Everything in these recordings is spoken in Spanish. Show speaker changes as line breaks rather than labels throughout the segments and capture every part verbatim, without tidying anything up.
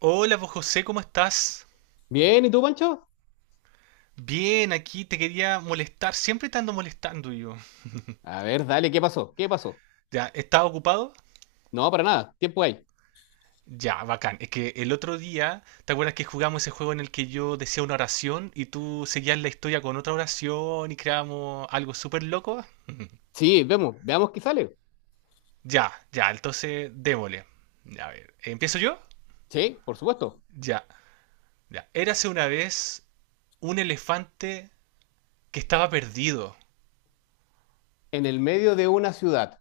Hola, vos José, ¿cómo estás?
Bien, ¿y tú, Pancho?
Bien, aquí te quería molestar. Siempre te ando molestando yo.
A ver, dale, ¿qué pasó? ¿Qué pasó?
Ya, ¿estás ocupado?
No, para nada, tiempo hay.
Ya, bacán. Es que el otro día, ¿te acuerdas que jugamos ese juego en el que yo decía una oración y tú seguías la historia con otra oración y creamos algo súper loco?
Sí, vemos, veamos qué sale.
Ya, ya, entonces démosle. A ver, ¿empiezo yo?
Sí, por supuesto.
Ya, ya. Érase una vez un elefante que estaba perdido.
En el medio de una ciudad.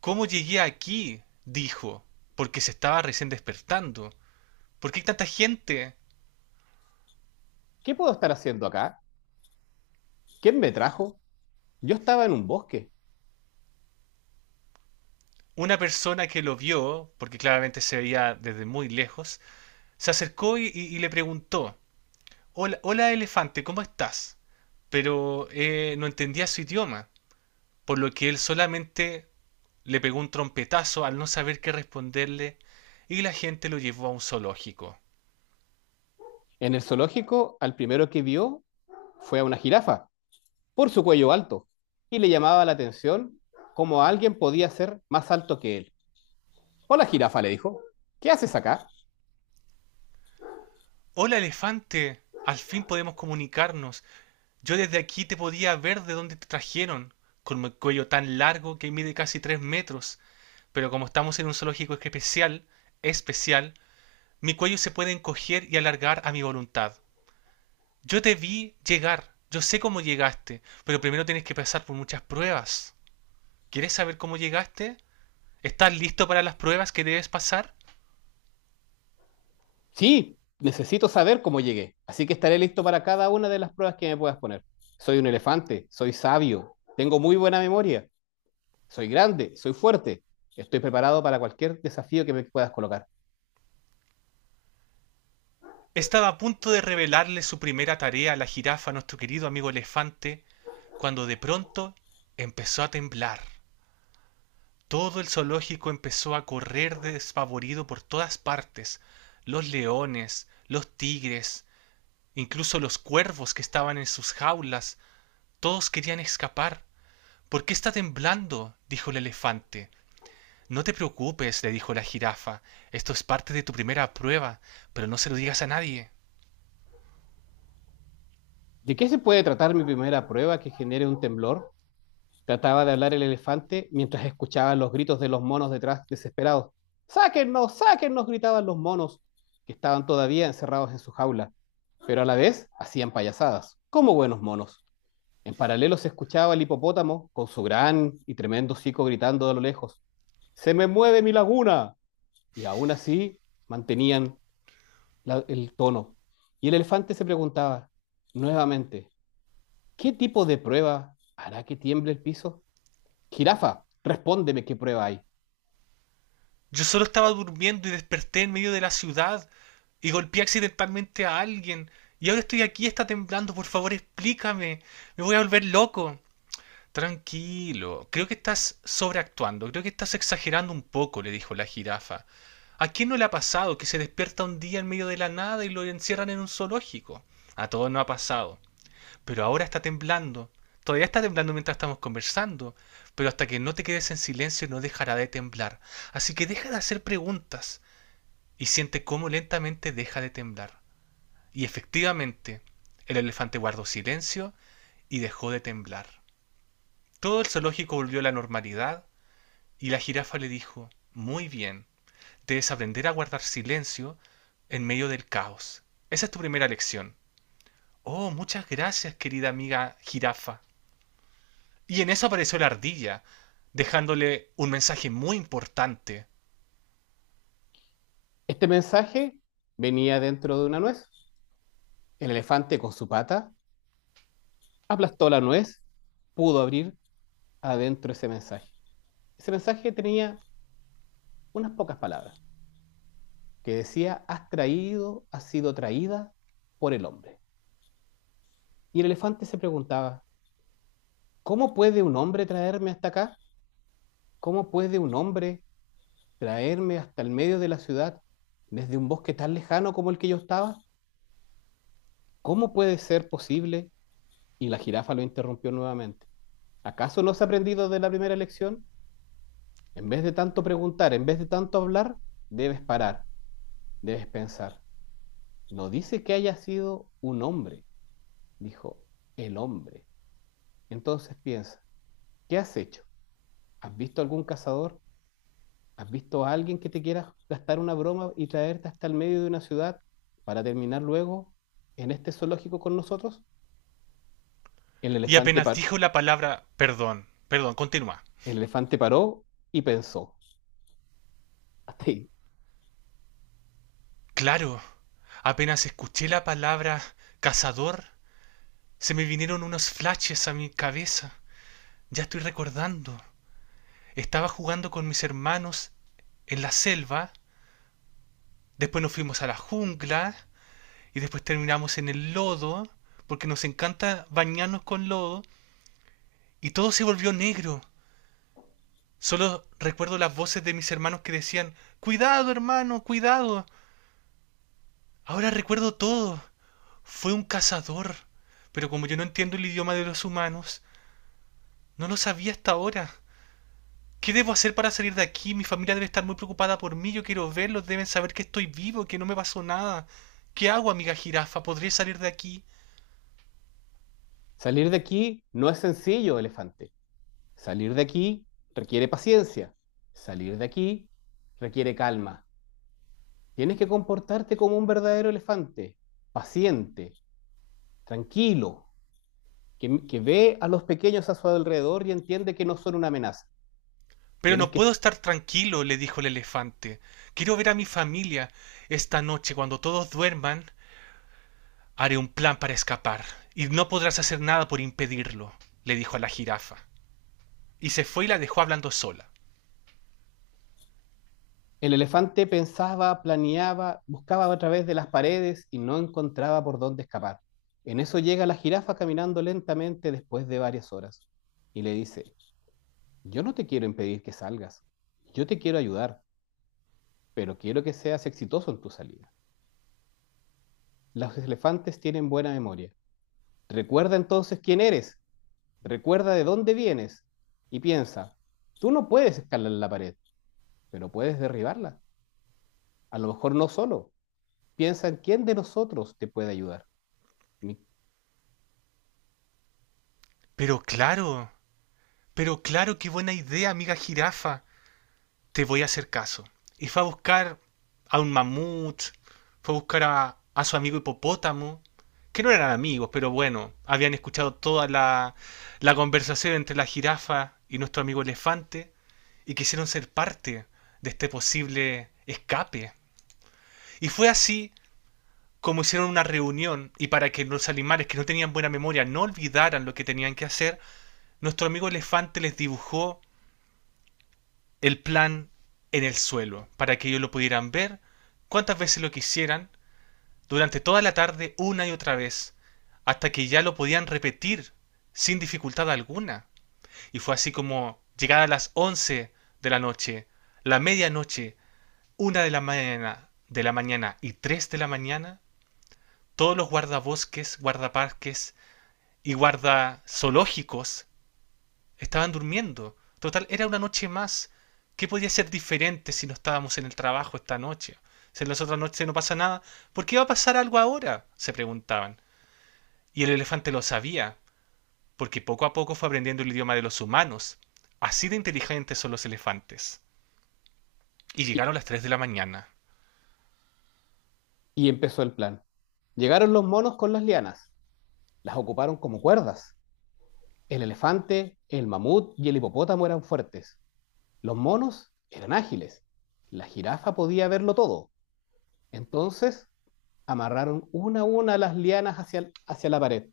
¿Cómo llegué aquí?, dijo, porque se estaba recién despertando. ¿Por qué hay tanta gente?
¿Qué puedo estar haciendo acá? ¿Quién me trajo? Yo estaba en un bosque.
Una persona que lo vio, porque claramente se veía desde muy lejos, se acercó y, y- y le preguntó, hola, hola elefante, ¿cómo estás? Pero eh, no entendía su idioma, por lo que él solamente le pegó un trompetazo al no saber qué responderle, y la gente lo llevó a un zoológico.
En el zoológico, al primero que vio fue a una jirafa, por su cuello alto, y le llamaba la atención cómo alguien podía ser más alto que él. Hola, jirafa, le dijo. ¿Qué haces acá?
Hola elefante, al fin podemos comunicarnos. Yo desde aquí te podía ver de dónde te trajeron, con mi cuello tan largo que mide casi tres metros. Pero como estamos en un zoológico especial, especial, mi cuello se puede encoger y alargar a mi voluntad. Yo te vi llegar, yo sé cómo llegaste, pero primero tienes que pasar por muchas pruebas. ¿Quieres saber cómo llegaste? ¿Estás listo para las pruebas que debes pasar?
Sí, necesito saber cómo llegué. Así que estaré listo para cada una de las pruebas que me puedas poner. Soy un elefante, soy sabio, tengo muy buena memoria, soy grande, soy fuerte. Estoy preparado para cualquier desafío que me puedas colocar.
Estaba a punto de revelarle su primera tarea a la jirafa, a nuestro querido amigo elefante, cuando de pronto empezó a temblar. Todo el zoológico empezó a correr desfavorido por todas partes. Los leones, los tigres, incluso los cuervos que estaban en sus jaulas, todos querían escapar. ¿Por qué está temblando?, dijo el elefante. No te preocupes, le dijo la jirafa, esto es parte de tu primera prueba, pero no se lo digas a nadie.
¿De qué se puede tratar mi primera prueba que genere un temblor? Trataba de hablar el elefante mientras escuchaba los gritos de los monos detrás desesperados. ¡Sáquennos! ¡Sáquennos! Gritaban los monos, que estaban todavía encerrados en su jaula, pero a la vez hacían payasadas, como buenos monos. En paralelo se escuchaba el hipopótamo con su gran y tremendo hocico gritando de lo lejos, ¡se me mueve mi laguna! Y aún así mantenían la- el tono. Y el elefante se preguntaba nuevamente, ¿qué tipo de prueba hará que tiemble el piso? Jirafa, respóndeme qué prueba hay.
Yo solo estaba durmiendo y desperté en medio de la ciudad y golpeé accidentalmente a alguien y ahora estoy aquí, está temblando, por favor explícame, me voy a volver loco. Tranquilo, creo que estás sobreactuando, creo que estás exagerando un poco, le dijo la jirafa. ¿A quién no le ha pasado que se despierta un día en medio de la nada y lo encierran en un zoológico? A todos no ha pasado, pero ahora está temblando. Todavía está temblando mientras estamos conversando, pero hasta que no te quedes en silencio no dejará de temblar. Así que deja de hacer preguntas y siente cómo lentamente deja de temblar. Y efectivamente, el elefante guardó silencio y dejó de temblar, todo el zoológico volvió a la normalidad, y la jirafa le dijo, muy bien, debes aprender a guardar silencio en medio del caos. Esa es tu primera lección. Oh, muchas gracias, querida amiga jirafa. Y en eso apareció la ardilla, dejándole un mensaje muy importante.
Este mensaje venía dentro de una nuez. El elefante con su pata aplastó la nuez, pudo abrir adentro ese mensaje. Ese mensaje tenía unas pocas palabras. Que decía, has traído, has sido traída por el hombre. Y el elefante se preguntaba, ¿cómo puede un hombre traerme hasta acá? ¿Cómo puede un hombre traerme hasta el medio de la ciudad desde un bosque tan lejano como el que yo estaba? ¿Cómo puede ser posible? Y la jirafa lo interrumpió nuevamente. ¿Acaso no has aprendido de la primera lección? En vez de tanto preguntar, en vez de tanto hablar, debes parar, debes pensar. No dice que haya sido un hombre, dijo el hombre. Entonces piensa, ¿qué has hecho? ¿Has visto algún cazador? ¿Has visto a alguien que te quiera gastar una broma y traerte hasta el medio de una ciudad para terminar luego en este zoológico con nosotros? El
Y
elefante,
apenas
par-
dijo la palabra perdón, perdón, continúa.
el elefante paró y pensó, hasta ahí.
Claro, apenas escuché la palabra cazador, se me vinieron unos flashes a mi cabeza. Ya estoy recordando. Estaba jugando con mis hermanos en la selva, después nos fuimos a la jungla y después terminamos en el lodo, porque nos encanta bañarnos con lodo, y todo se volvió negro. Solo recuerdo las voces de mis hermanos que decían, cuidado, hermano, cuidado. Ahora recuerdo todo. Fue un cazador. Pero como yo no entiendo el idioma de los humanos, no lo sabía hasta ahora. ¿Qué debo hacer para salir de aquí? Mi familia debe estar muy preocupada por mí. Yo quiero verlos. Deben saber que estoy vivo, que no me pasó nada. ¿Qué hago, amiga jirafa? ¿Podré salir de aquí?
Salir de aquí no es sencillo, elefante. Salir de aquí requiere paciencia. Salir de aquí requiere calma. Tienes que comportarte como un verdadero elefante, paciente, tranquilo, que, que ve a los pequeños a su alrededor y entiende que no son una amenaza.
Pero
Tienes
no puedo
que...
estar tranquilo, le dijo el elefante. Quiero ver a mi familia. Esta noche, cuando todos duerman, haré un plan para escapar. Y no podrás hacer nada por impedirlo, le dijo a la jirafa. Y se fue y la dejó hablando sola.
El elefante pensaba, planeaba, buscaba a través de las paredes y no encontraba por dónde escapar. En eso llega la jirafa caminando lentamente después de varias horas y le dice, yo no te quiero impedir que salgas, yo te quiero ayudar, pero quiero que seas exitoso en tu salida. Los elefantes tienen buena memoria. Recuerda entonces quién eres, recuerda de dónde vienes y piensa, tú no puedes escalar la pared, pero puedes derribarla. A lo mejor no solo. Piensa en quién de nosotros te puede ayudar.
Pero claro, pero claro, qué buena idea, amiga jirafa. Te voy a hacer caso. Y fue a buscar a un mamut, fue a buscar a, a su amigo hipopótamo, que no eran amigos, pero bueno, habían escuchado toda la, la conversación entre la jirafa y nuestro amigo elefante, y quisieron ser parte de este posible escape. Y fue así como hicieron una reunión, y para que los animales que no tenían buena memoria no olvidaran lo que tenían que hacer, nuestro amigo elefante les dibujó el plan en el suelo para que ellos lo pudieran ver cuantas veces lo quisieran, durante toda la tarde una y otra vez, hasta que ya lo podían repetir sin dificultad alguna. Y fue así como, llegada a las once de la noche, la medianoche, una de la mañana, de la mañana y tres de la mañana, todos los guardabosques, guardaparques y guardazoológicos estaban durmiendo. Total, era una noche más. ¿Qué podía ser diferente si no estábamos en el trabajo esta noche? Si en las otras noches no pasa nada, ¿por qué va a pasar algo ahora?, se preguntaban. Y el elefante lo sabía, porque poco a poco fue aprendiendo el idioma de los humanos. Así de inteligentes son los elefantes. Y llegaron
Y,
las tres de la mañana.
y empezó el plan. Llegaron los monos con las lianas. Las ocuparon como cuerdas. El elefante, el mamut y el hipopótamo eran fuertes. Los monos eran ágiles. La jirafa podía verlo todo. Entonces amarraron una a una las lianas hacia, hacia la pared.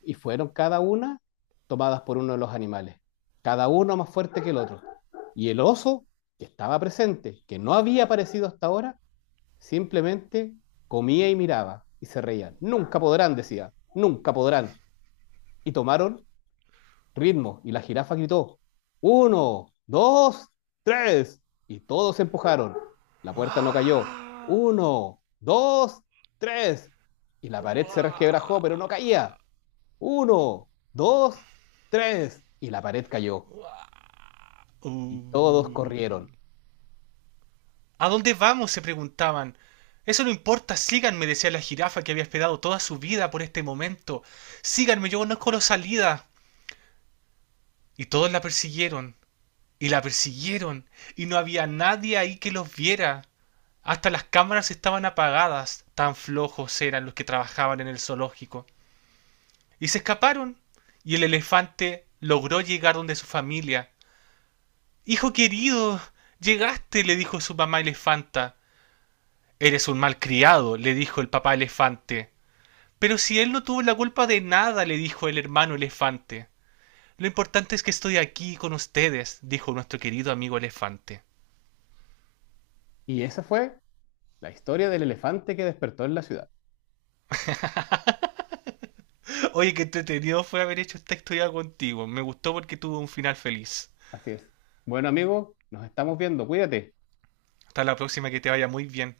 Y fueron cada una tomadas por uno de los animales, cada uno más fuerte que el otro. Y el oso, que estaba presente, que no había aparecido hasta ahora, simplemente comía y miraba y se reían. Nunca podrán, decía, nunca podrán. Y tomaron ritmo y la jirafa gritó, uno, dos, tres. Y todos se empujaron. La puerta no cayó. Uno, dos, tres. Y la pared se resquebrajó, pero no caía. Uno, dos, tres. Y la pared cayó. Y todos corrieron.
Uh. ¿A dónde vamos?, se preguntaban. Eso no importa, síganme, decía la jirafa que había esperado toda su vida por este momento. Síganme, yo conozco la salida. Y todos la persiguieron, y la persiguieron, y no había nadie ahí que los viera. Hasta las cámaras estaban apagadas, tan flojos eran los que trabajaban en el zoológico. Y se escaparon, y el elefante logró llegar donde su familia. Hijo querido, llegaste, le dijo su mamá elefanta. Eres un malcriado, le dijo el papá elefante. Pero si él no tuvo la culpa de nada, le dijo el hermano elefante. Lo importante es que estoy aquí con ustedes, dijo nuestro querido amigo elefante.
Y esa fue la historia del elefante que despertó en la ciudad.
Oye, qué entretenido fue haber hecho esta historia contigo. Me gustó porque tuvo un final feliz.
Así es. Bueno, amigo, nos estamos viendo. Cuídate.
Hasta la próxima, que te vaya muy bien.